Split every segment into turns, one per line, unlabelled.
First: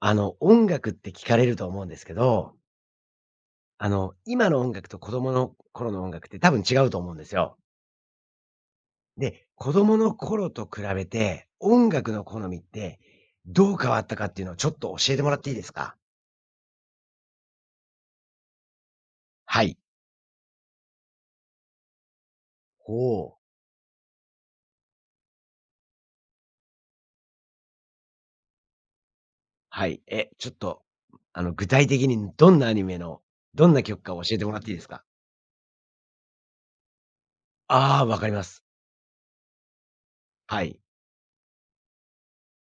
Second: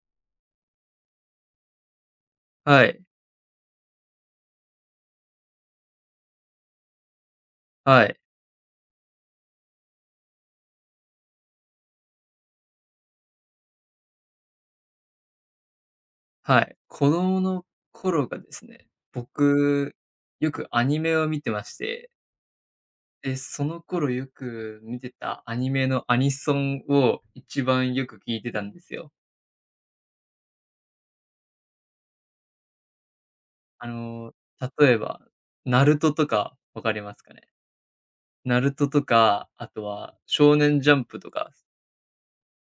音楽って聞かれると思うんですけど、
はい、
今の音楽と子供の頃の音楽って多分違うと思うんですよ。
はい、
で、子供の頃と比べて、音楽の好みってどう変わったかっていうのをちょっと教えてもらっていいですか？
はい。子供の頃がですね、
はい。
僕、よくアニメを見てまして、で、
ほう。
その頃よく見てたアニメのアニソンを一番よく聞いてたんですよ。
はい。え、ちょっと、具体的にどんなアニメの、どんな
あ
曲か教
の、
えてもらっていいです
例え
か？
ば、ナルトとかわかりますかね？
ああー、わかりま
ナ
す。
ルトとか、あとは少
は
年
い。
ジャンプとか、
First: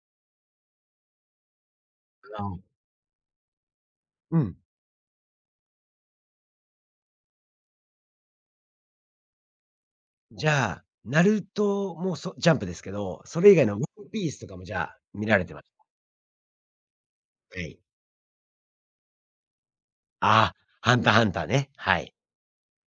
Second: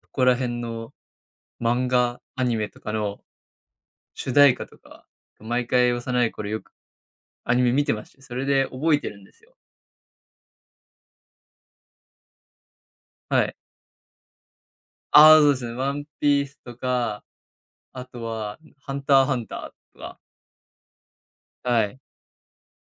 そこら辺の漫画、
あ
アニ
の
メとかの主
う
題
ん。
歌とか、毎回幼い頃よくアニメ見てまして、それで覚えてるんですよ。
じゃあ、ナルトもそジャンプですけど、そ
は
れ
い。
以外のワンピースとかもじゃあ、見
あ
ら
あ、
れ
そう
て
で
ま
すね。
す。
ワンピースとか、
はい。
あとはハンターハンターとか、
ああ、ハンターハンターね、
はい。
はい。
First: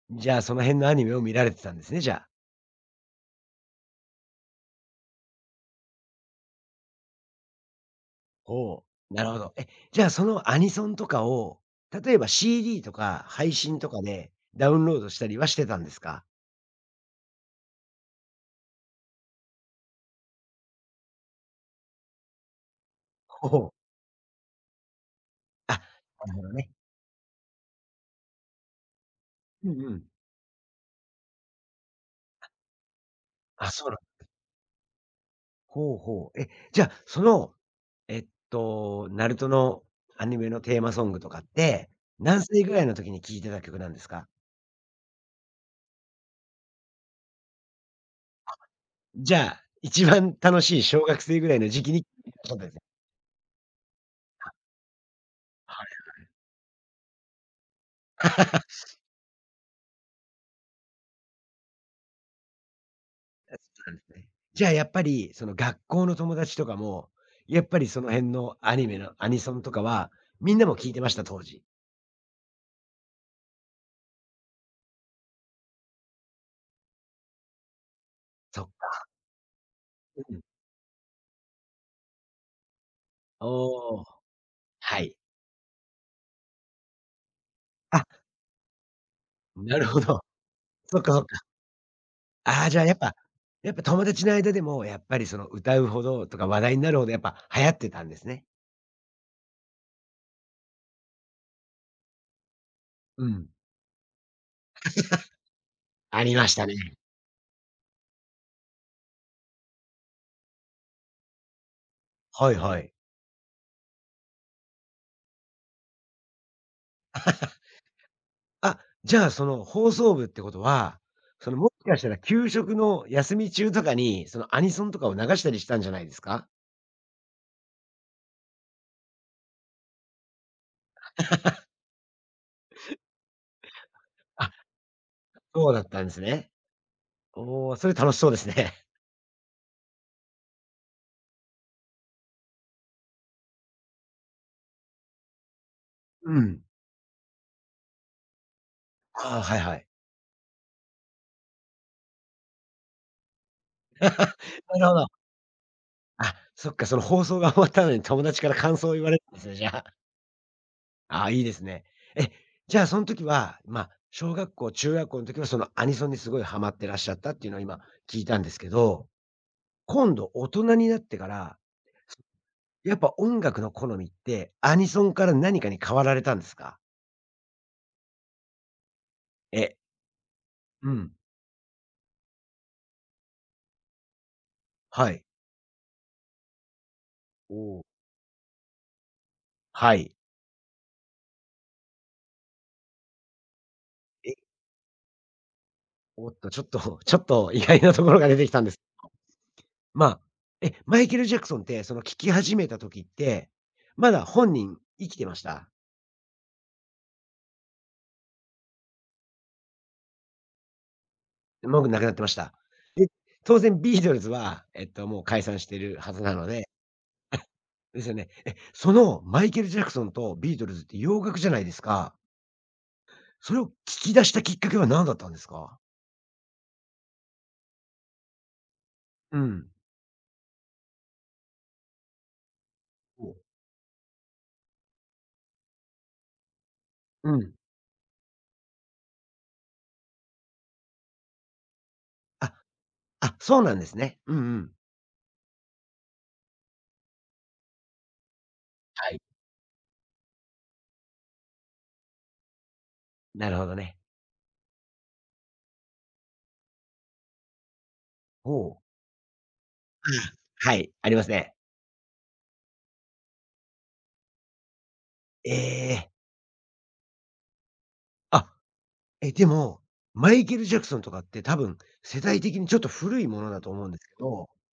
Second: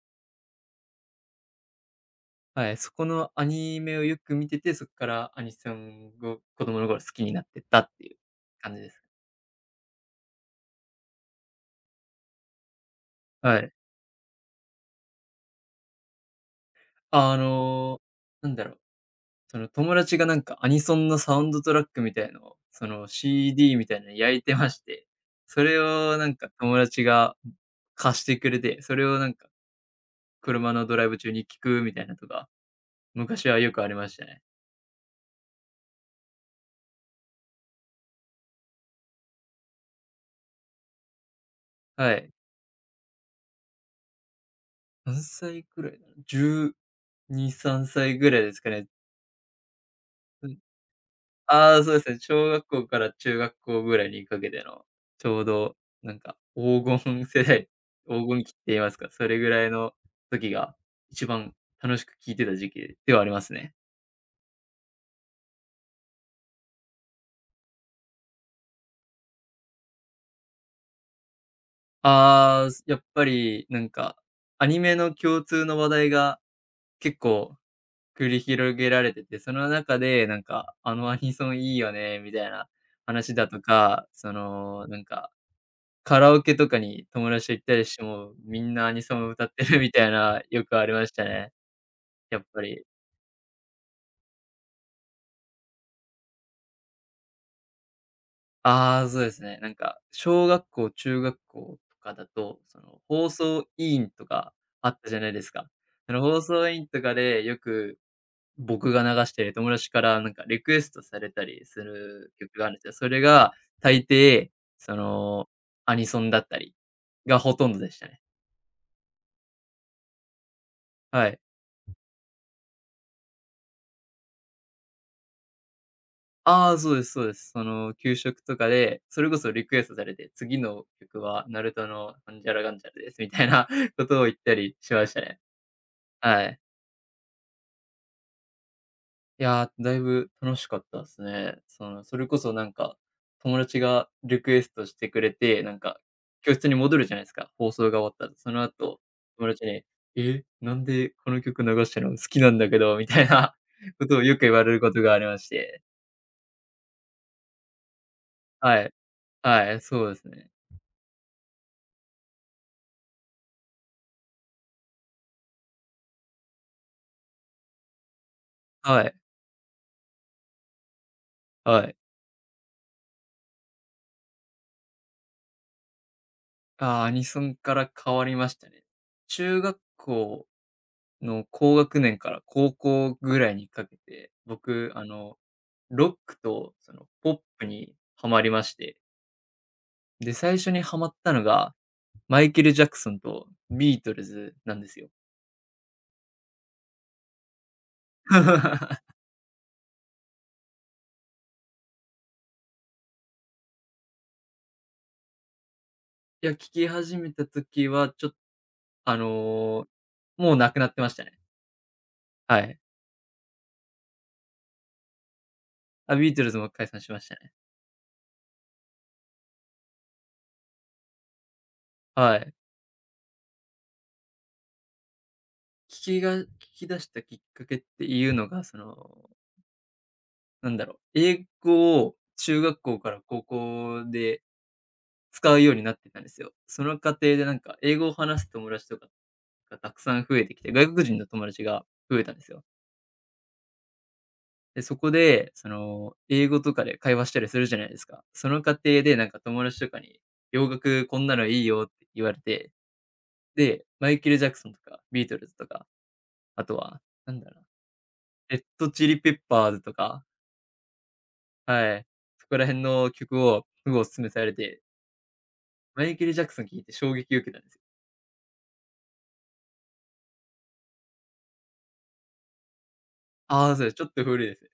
じゃあ、その辺のアニメを見られてたんですね、じゃあ。
はい、そこのアニメをよく見てて、そこからアニソンを子供の頃好きになってったっていう感じ
ほ
です。
う。なるほど。え、じゃあ、そのアニソンとかを、例えば CD とか配
はい。
信とかでダウンロードしたりはしてたんですか？
あのー、なんだろう、その友達がなんかアニソンのサウンドトラックみたいのを、その
ほう。
CD みたいなの焼いてまして、そ
あ、
れ
な
をな
る
ん
ほ
か
どね。
友達が貸してくれて、それをなんか
うんうん。
車のドライブ中に聴くみたいなとか、昔は
あ、
よく
そ
あ
う
り
なん、
ましたね。
ほうほう。え、じゃあ、その、ナルトのアニメのテーマソングとかって、
はい。
何歳ぐらいの時に聴いてた曲なんですか？
何歳くらいだろう、13歳ぐらいですかね。
じゃあ、一番
うん。
楽しい小学生ぐらいの
ああ、
時
そ
期
うで
に。
すね、小
そう
学
ですね。
校から中学校ぐらいにか
あ、
けての、ちょうど
はい。
なんか黄金世代、黄金期って言いますか、それぐらいの時が一番楽しく聴いてた時期ではあり
あ、そう
ますね。
なんですね。じゃあやっぱり、その学校の友達とかも、やっぱりその辺のアニメのアニソンとかは、みんなも聞いてました？当時。
ああ、すやっぱりなんか、アニメの共通の話題が結構繰り
そっ
広げら
か。
れてて、その中で
う
な
ん。
んか、「あのアニソンいいよね」みたいな話だと
おお、
か、その、な
は
ん
い。
かカラオケとかに友達と行ったりして
あ、
も、みんなアニソンを歌って
な
る
る
み
ほ
たい
ど。
な、よくあり
そっ
ま
か
し
そ
た
っか。
ね、やっぱ
ああ、じゃ
り。
あやっぱ、やっぱ友達の間でも、やっぱりその歌うほどとか話題になるほどやっぱ流行ってたんですね。
ああ、そうですね。なんか、小学校、中学校とかだと、その、
う
放
ん。
送委員とかあったじゃないですか。その
あり
放
ました
送委
ね。
員とかで、よく僕が流してる友達からなんかリクエストされたりする
はい
曲があるん
は
です
い。
よ。それが大抵、その、アニソンだったりがほとんどでしたね。
あ、じゃあその放送部ってことは、
はい。
そのもしかしたら給食の休み中とかに、そのアニソンとかを流したりしたんじゃないですか？
ああ、そうですそうです。その、給食とかで、それこそリクエストされて、次の曲はナルトのなんジゃらかんちゃらですみたいな ことを言っ
あ。
たりしましたね。
そうだったんです
は
ね。
い。
おお、それ楽しそうですね。
いやー、だいぶ楽しかったですね。その、それこそなんか、友達がリクエストしてくれて、なんか、
う
教
ん。
室に戻るじゃないですか、放送が終わったら。その後、
ああ、
友
はい
達
は
に、
い。
「え、なんでこの曲流したの？好きなんだけど」みたいな ことをよく言われる
なる
こ
ほ
とがあ
ど。
りまして。
あ、そっか、その放送が終わったのに友達から感
は
想
い、
を言われたんですね、じゃ
はい、
あ。
そうですね。
ああ、いいですね。え、じゃあその時は、まあ、小学校、中学校の時はそのアニソンにすごいハマってらっしゃったっていうのを今聞いたんですけ
は
ど、
い、
今度大人になってから、
はい。
やっぱ音楽の好みって、アニソンから何かに変わられたんですか？
ああ、アニソンから変わりましたね。中
え、
学校
うん、
の高学年から高校ぐらいにかけて、僕、
はい。
ロックとそのポッ
お
プ
お、
にハマりまして、
はい。
で、最初にハマったのが、マイケル・ジャクソンとビートル
え、
ズなんですよ。
おっと、ちょっと意外なところが出てきたんです、 まあ、え、マイケル・ジャクソンって、その聞き始めた時って、まだ本人生きてました。
いや、聴き始めた時は、ちょっとあの、もう亡くなってましたね。
もう亡くなってました。
はい。
で、当然ビートルズは、もう解散してるは
あ、
ず
ビ
な
ート
の
ルズも
で、
解散しましたね。
ですよね。え、そのマイケル・ジャクソンとビートルズって洋楽じゃないですか。
はい。
それを聞き出したきっかけは何だったんですか？
聞きが聴き出したきっかけっていうのが、その
うん。
英語を中学校から
お、
高校で使うようになってたんですよ。その過
う
程でな
ん。
んか、英語を話す友達とかがたくさん増えてきて、外国人の友達が増えたんです
あ、
よ。
あ、そうなんですね。うんうん。
で、そこで、その、英語とかで会話したりするじゃないですか。その過程
は
で
い。
なんか友達とかに、洋楽こんなのいいよって言われて、
なるほど
で、
ね。
マイケル・ジャクソンとか、ビートルズとか、あとは、なんだろうな、レッ
お、
ド・チリ・ペッパーズとか、
ああ、はい、ありますね。
はい、そこら辺の曲をすごいお勧めされて、
え
マ
え。
イケル・ジャクソン聞いて衝撃を受けたんですよ。
あ、え、でも、マイケル・ジャクソンとかって多分、世代的にちょっと古いものだと
ああ、そう
思う
で
ん
す。
で
ちょ
す
っ
け
と古い
ど、
ですね。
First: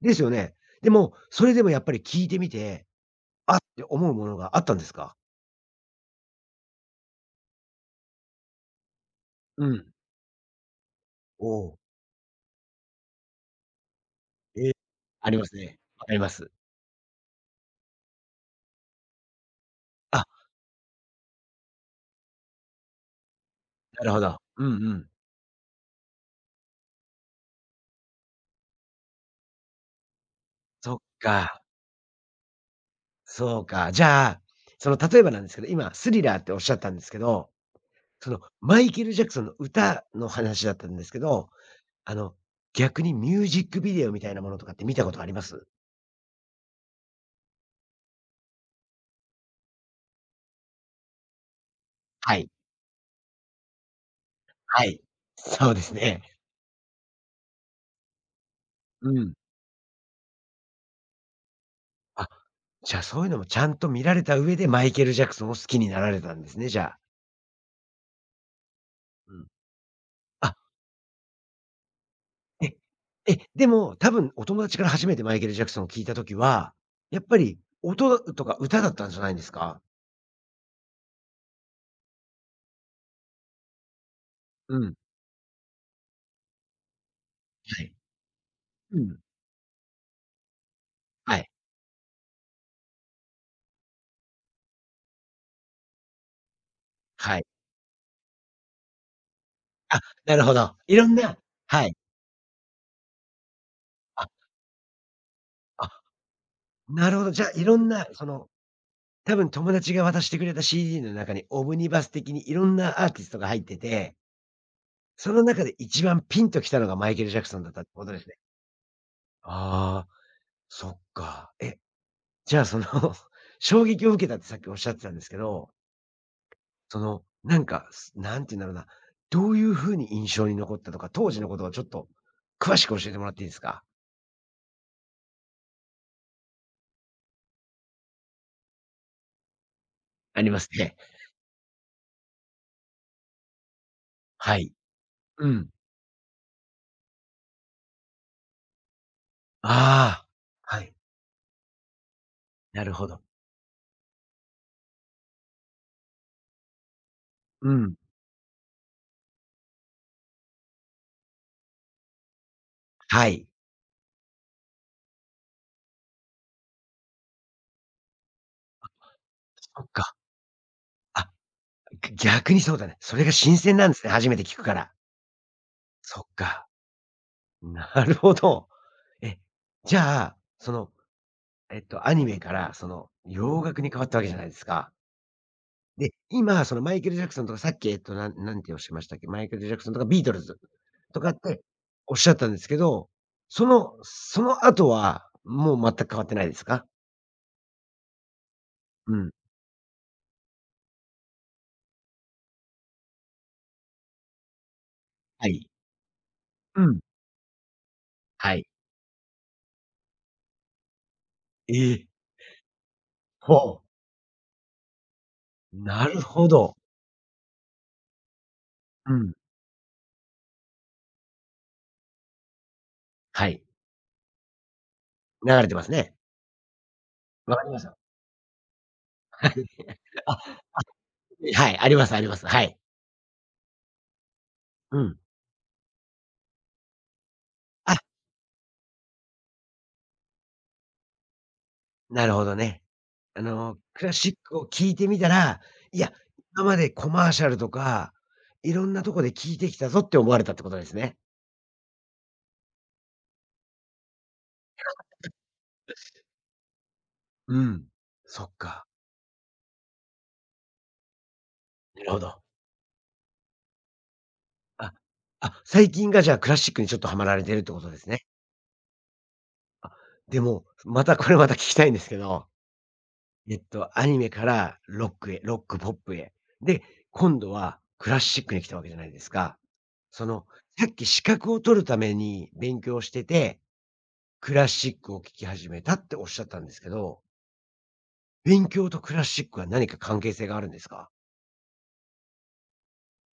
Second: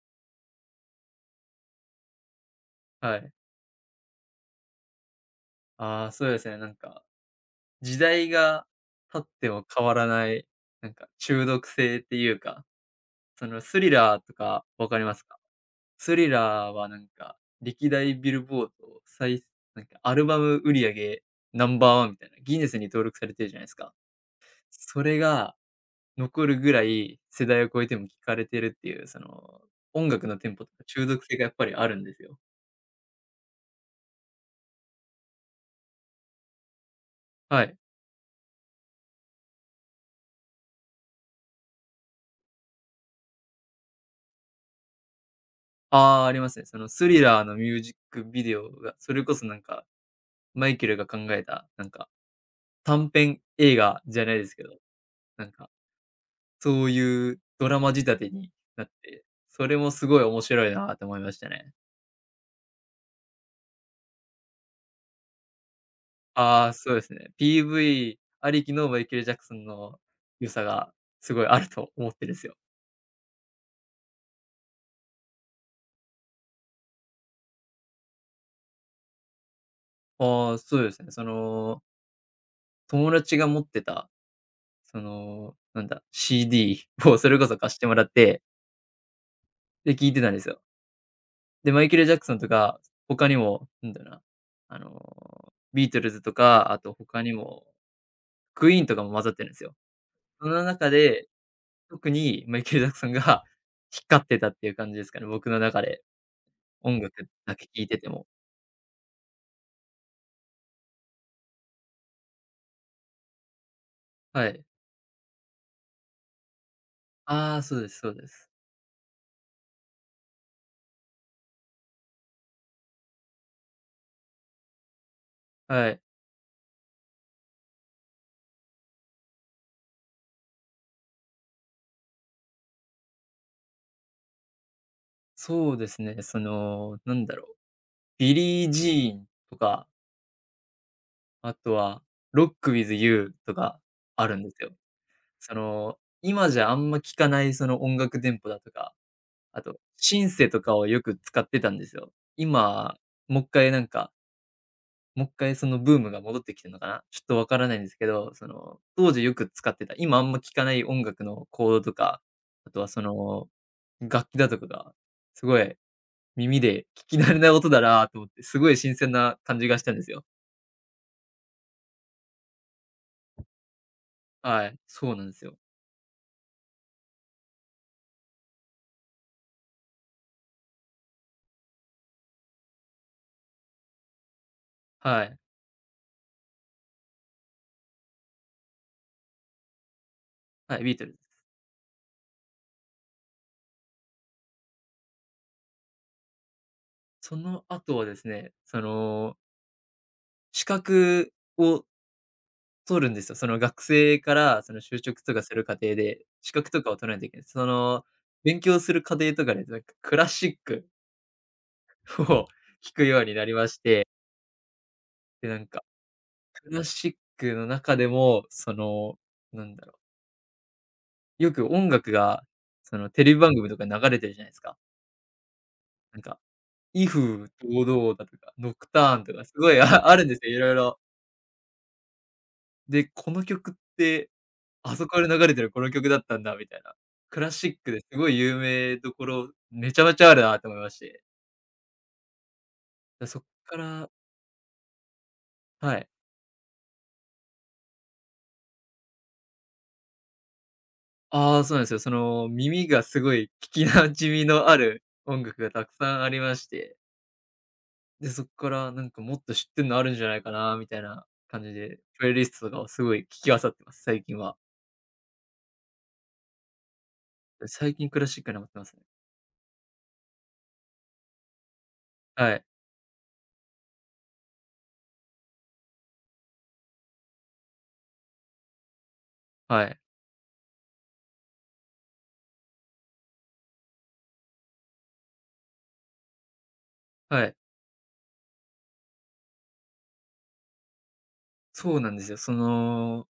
ですよね。でも、それでもやっぱり聞いてみて、
はい。
あって思うものがあったんですか？
ああ、そうですね。なんか、時代が経っても
う
変
ん。
わらない、なんか中
お
毒
お、
性っていうか、そのスリラーとか
え、
わかります
あり
か？
ますね。わか
ス
り
リ
ます。
ラーはなんか、歴代ビルボードなんかア
あ、
ルバム売り上げナンバーワンみたいな、ギネスに登録されてるじゃないですか。
なるほど。うんう
そ
ん。
れが残るぐらい、世代を超えても聞かれてるっていう、その、音楽のテンポとか
そっ
中毒性がやっ
か、
ぱりあるんですよ。
そうか。じゃあ、その例えばなんですけど、今スリラーっておっしゃったんですけど、
はい。
そのマイケル・ジャクソンの歌の話だったんですけど、あの、逆にミュージックビデオみたいなものとかって見たことあります？
ああ、ありますね。そのスリラーのミュージックビデオが、それこそなんか、マイケルが考えた、なんか、
はい。
短編映画じゃないですけど、
はい。
なんか、
そうですね。
そういうドラマ仕立てになっ
う
て、
ん。
それもすごい面白いなと思いましたね。
あ、じゃあ、そういうのもちゃんと見られた上で、マイケル・ジャクソンを好きになられたんです
あ
ね、
あ、
じゃ
そう
あ。
ですね。PV ありきのマイケル・ジ
う
ャク
ん。
ソンの良
あ、
さがすごいあると思ってるんですよ。
え、え、でも、多分お友達から初めてマイケル・ジャクソンを聞いたときは、やっぱり音とか歌だったんじゃないんですか？
ああ、そうですね。その、友達が持ってた、
うん。
その、なんだ、CD をそれこそ貸し
は
て
い。
もらって、
うん。
で、聞いてたんですよ。
はい。
で、マイケル・ジャクソンとか、他にも、なんだろうな、あの、ビートルズとか、あと他に
はい。
も、クイーンとかも混ざってるんですよ。
あ、なる
そ
ほ
の
ど。
中
いろん
で、
な、はい。
特にマイケル・ジャクソンが 光っ
あ、
てたっていう感じですかね、僕の中
あ、
で。音
なるほ
楽
ど。じゃあ、
だ
い
け聴
ろ
い
ん
て
な、
て
そ
も。
の、多分友達が渡してくれた CD の中に、オムニバス的にいろんなアーティストが入ってて、
はい。
その中で一番ピンときたのがマイケル・ジャク
あ
ソ
あ、
ンだっ
そう
たっ
で
て
す
こ
そ
と
う
で
で
すね。
す。
ああ、そっか。え、じゃあその 衝撃を受けたってさっきおっしゃってたんですけど、
はい。
その、なんか、すなんて言うんだろうな、どういう風に印象に残ったとか、当時のことをちょっと詳しく教えてもらっていいですか？
そうですね、その、ビリー・ジーンとか、
ありますね。
あとは、ロック・ウィズ・ユーとかあるんです
は
よ。
い。う
そ
ん。
の、今じゃあんま聞かないその音楽店舗だとかあと、シ
ああ、
ンセとか
は
を
い。
よく使ってたんですよ。
なる
今、
ほど。
もっかいなんか、もっかいそのブームが戻ってきてるのかな、ちょっとわから
う
ないんです
ん。
けど、その、当時よく使ってた、今あんま聞かない音楽のコードとか、あとはそ
は
の、
い。
楽器だとかが、すごい耳で聞き慣れない音だなと思って、すごい新鮮な感じがし
そっ
たんです
か。
よ。
あ、ぎ逆にそうだね。それが新鮮なんですね、初めて聞く
は
か
い、
ら。
そうなんですよ。
そっか。なるほど。え、じゃあ、その、アニメから、その、洋楽に変わったわけじゃないですか。
はい。
で、今、その、マイケル・ジャクソンとか、さっき、えっと、なんなんておっしゃいましたっけ、マイケル・ジャクソンとか、ビートルズ
はい、ビートル
とか
ズ。
っておっしゃったんですけど、そのその後は、もう全く変わってないですか？
その後はですね、そ
うん。
の、資格を取るんですよ。その学生からその就職とか
は
する
い。
過程で、資格と
う
かを
ん。
取らないといけない。その、
は
勉
い。
強する過程とかで、なんかクラシック
え
を
え、
聴くようになり
ほ
まし
う、
て、で、なんか、
なるほ
ク
ど。
ラシックの中でも、そ
う
の、
ん。
なんだろよく音楽が、そのテレビ
は
番
い。
組とかに流れてるじゃないですか。
流れてますね。
なんか、威風
わかりまし
堂
た。
々だとか、ノクターン とか
は
す
い。
ごいああるんですよ、
あ、
いろいろ
はい、ありますあります。はい。
で、この曲ってあ
う
そ
ん。
こで流れてるこの曲だったんだみたいな。クラシック
あ、
ですごい有名どころ、めちゃめちゃあるなと思いまして。
なるほどね。
で、そっか
ク
ら
ラシックを聞いてみたら、
は
い
い。
や、今までコマーシャルとか、いろんなとこで聞いてきたぞって思われたってことですね。
ああ、そうなんですよ。その、耳がすごい聞き馴染みのある音楽がたくさんありまして、
うん。
で、そ
そ
っ
っ
か
か。
らなんかもっと知ってんのあるんじゃないかなみたいな感じで、
なるほ
プレイ
ど。
リストとかをすごい聞き漁ってます、最近は。
あ、あ、最近がじゃあクラシックにちょっとハマられてるってこと
最
で
近
す
ク
ね。
ラシックにハマってますね。
あ、でも、またこれまた聞きたいんですけど、
はい、
えっと、アニメからロックへ、ロックポップへ。で、今度はクラシックに来たわけじゃないですか。
はい、
その、さっき資格を取るために勉強しててクラシックを聴き始めたっておっしゃったんですけど、
はい。
勉強とクラシックは何か関係性があるんですか？
そうなんですよ。その、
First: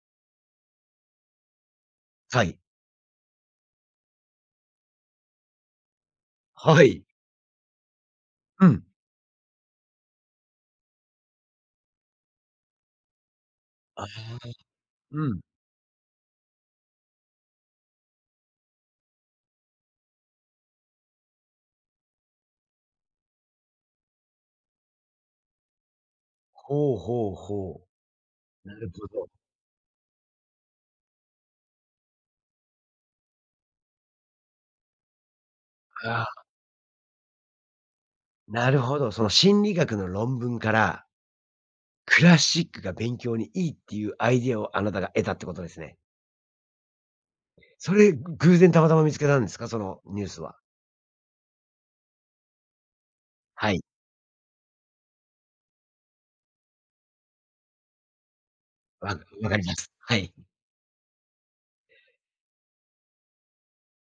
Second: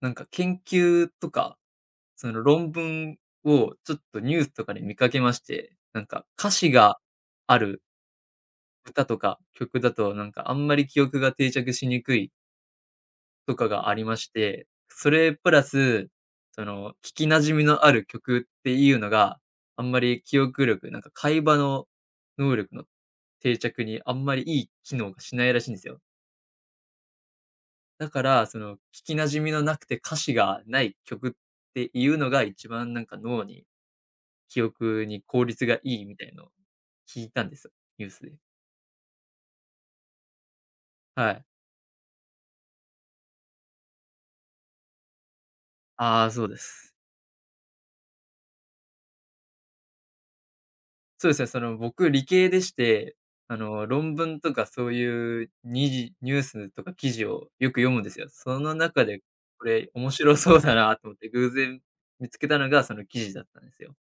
なんか研究とかその
はい。
論文をちょっとニュースとかで見かけまして、なんか歌詞
は
が
い。
ある
うん。
歌とか曲だと、なんかあんまり記憶が定着しにくいとかがあり
あ
まし
あ、
て、そ
う
れ
ん。
プラス、その聞き馴染みのある曲っていうのが、あんまり記憶力、なんか会話の能力の定着にあんまりいい機能がしないらしいんですよ。
ほうほうほ
だから、そ
う。な
の聞
るほ
き馴
ど。
染みのなくて歌詞がない曲っていうのが一番なんか脳に記憶に効率がいいみ
あ
たいの
あ、
を聞いたんですよ、ニュースで。
なるほど。その心理学の論文から、
はい。
クラシックが勉強にいいっていうアイディアをあなたが得たってことですね。
ああ、そうです。
それ、偶然たまたま見つけたんですか？そのニュースは。
そうですね、その、僕理系でして、あ
はい。
の、論文とかそういうニュースとか記事をよく読むんですよ。その中
わ、
で、
わか
こ
りま
れ
す。
面
はい。
白そうだなと思って偶然見つけたのがその記事だったんですよ。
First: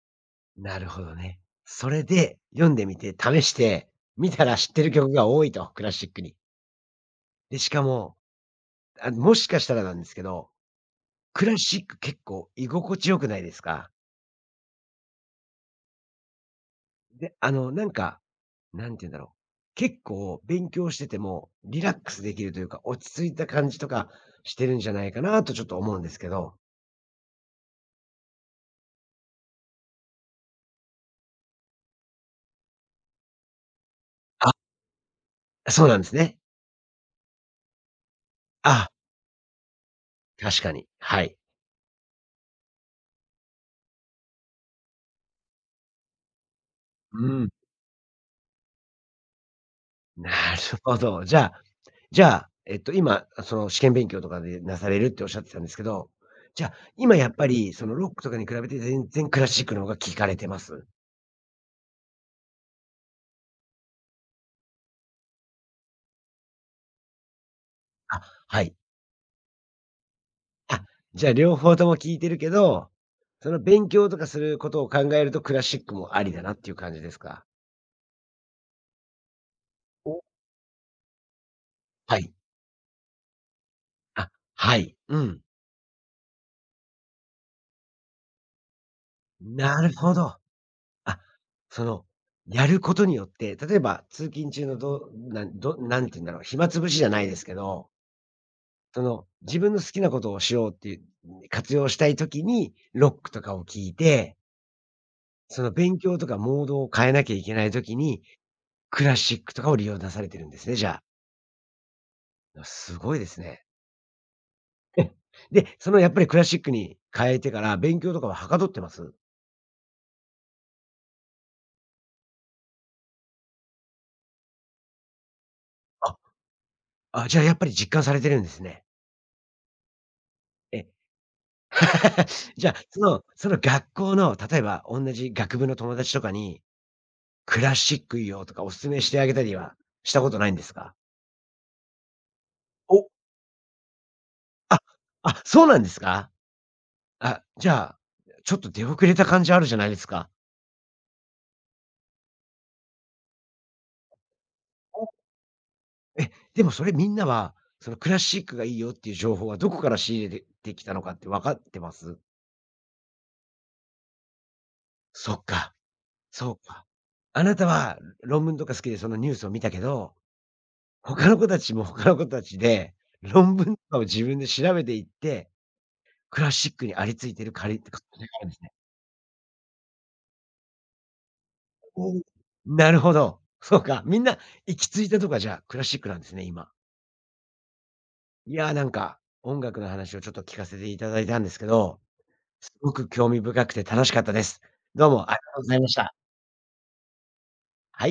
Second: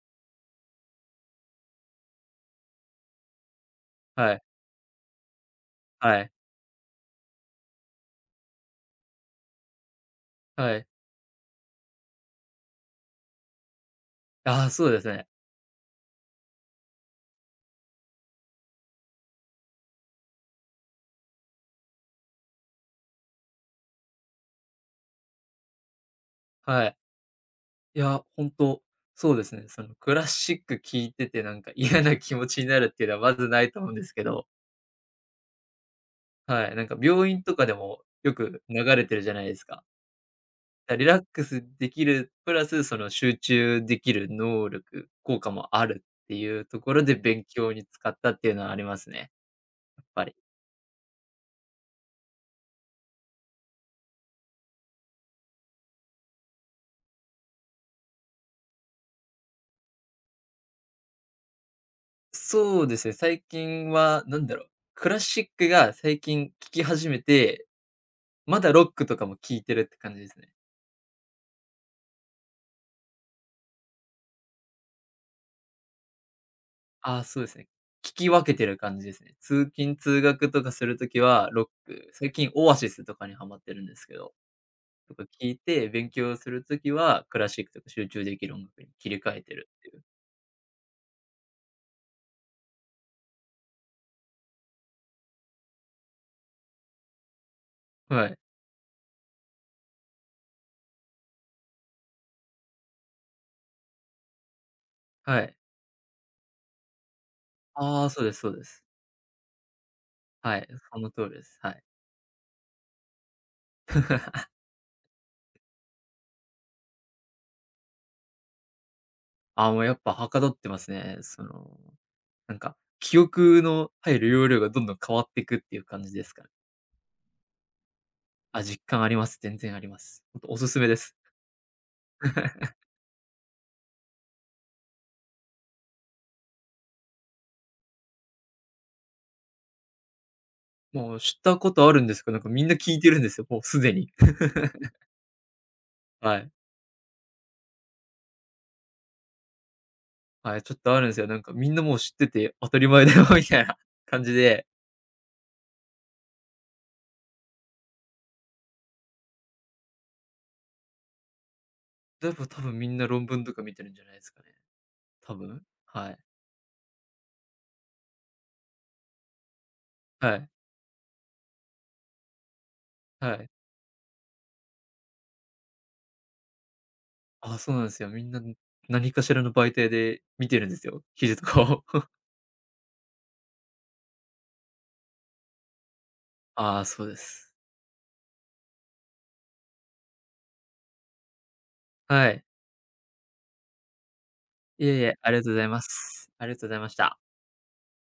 なるほどね。それで、読んでみて、試して、見
はい、
たら知ってる曲が多いと、クラシッ
は
ク
い、
に。で、しかも、あ、もしかしたらなんですけど、
はい。
クラシック結構居心地良くないですか？
ああ、そうですね。
で、なんか、なんて言うんだろう、結構勉強してても、リラックスできるというか、落ち着いた感じとかしてるんじゃないかなとちょっと思うんですけど。
はい。いや、本当そうですね。そのクラシック聞いててなんか嫌な気持ちになるっていうのはまずないと思うんですけど
あ、そうなんですね。
はい、なんか病院とかでもよく流
あ、
れてるじゃないですか。
確かに。
だリラ
は
ッ
い。
クスできる、プラスその集中できる能力、効果もあるっていうところで
う
勉
ん、
強に使ったっていうのはありますね、やっぱ
なる
り。
ほど。じゃあ、じゃあ、今、その試験勉強とかでなされるっておっしゃってたんですけど、じゃあ、今やっぱりそのロックとかに比べて全然クラシックの方が聞かれてます？
そうですね、最近はなんだろう、クラシックが最近聴き始めて、
あ、
ま
は
だ
い。
ロックとかも聴いてるって感じですね。
あ、じゃあ両方とも聞いてるけど、その勉強とかすることを考えるとクラシックもありだなっていう感じで
あ
す
あ、そう
か？
ですね。聞き分けてる感じですね。通勤
お、
通学とかするときはロック、
は
最
い。
近オアシスとかにハマってるんですけ
あ、
ど。
はい。
と
う
か
ん。
聞いて、勉強するときは、クラシックとか集中できる音楽に切り替えてるっ
な
てい
る
う。
ほど。あ、その、やることによって、例えば通勤中のどなんどなんて言うんだろう、暇つぶしじゃないですけど、
はい、
その、自分の好きなことをしようっていう、活用したいときに、ロックとかを聞いて、
はい。
その勉強とかモードを変えなきゃいけないとき
ああ、そ
に、
うですそうです。
クラシックとかを利用なされてるんで
は
す
い、
ね、じ
そ
ゃ
の通りです。はい。
あ。すごいですね。で、そのやっぱりクラシックに変えてから勉強とかははかどってます？
ああ、もうやっぱはかどってますね。その、なんか、記憶の入る容量がどんどん変わっていくっていう感じ
あ、
ですかね。
あ、じゃあやっぱり実感されてるんです
あ、
ね。
実感あります。全然あります。ほんとおすす
え、
めです。
じゃあ、そのその学校の、例えば同じ学部の友達とかに、クラシックいいよとかお勧めしてあげたりはしたことないんですか？
もう知ったことあるんですけど、なんかみんな聞い
お！
てるんですよ、もうすでに。
あ、あ、そうなんですか？
はい。
あ、じゃあ、ちょっと出遅れた感じあるじゃないですか。
はい、ちょっとあるんですよ。なんかみんなもう知ってて当たり前だよ みたいな感じで
え、でもそれみんなは、そのクラシックがいいよっていう情報はどこから仕入れてきたのかって分かってます？
でも多分みんな論文とか見てるんじゃないですかね。
そ
多
っ
分。
か、
はい。
そうか。あなたは論文とか好きでそのニュースを見たけど、
はい。
他の子たちも他の子たちで、
はい。
論文とかを自分で調べていって、クラシックにありついてる
あ
か
そう
りっ
なん
て
で
あ
すよ。みんな、
るんですね。
何かしらの媒体で見てるんですよ、記事とかを。
おお、なるほど。そうか、みんな行き着いたとこはじゃあクラシックなんですね、今。
ああ、そうです。
いやー、なんか、音楽の話をちょっと聞かせていただいたんですけど、
はい。
すごく興味深くて楽しかったです。
いえい
どう
え、あ
もあ
り
り
がとう
が
ご
と
ざ
う
い
ござ
ま
いました。
す。ありがとうございました。
はい。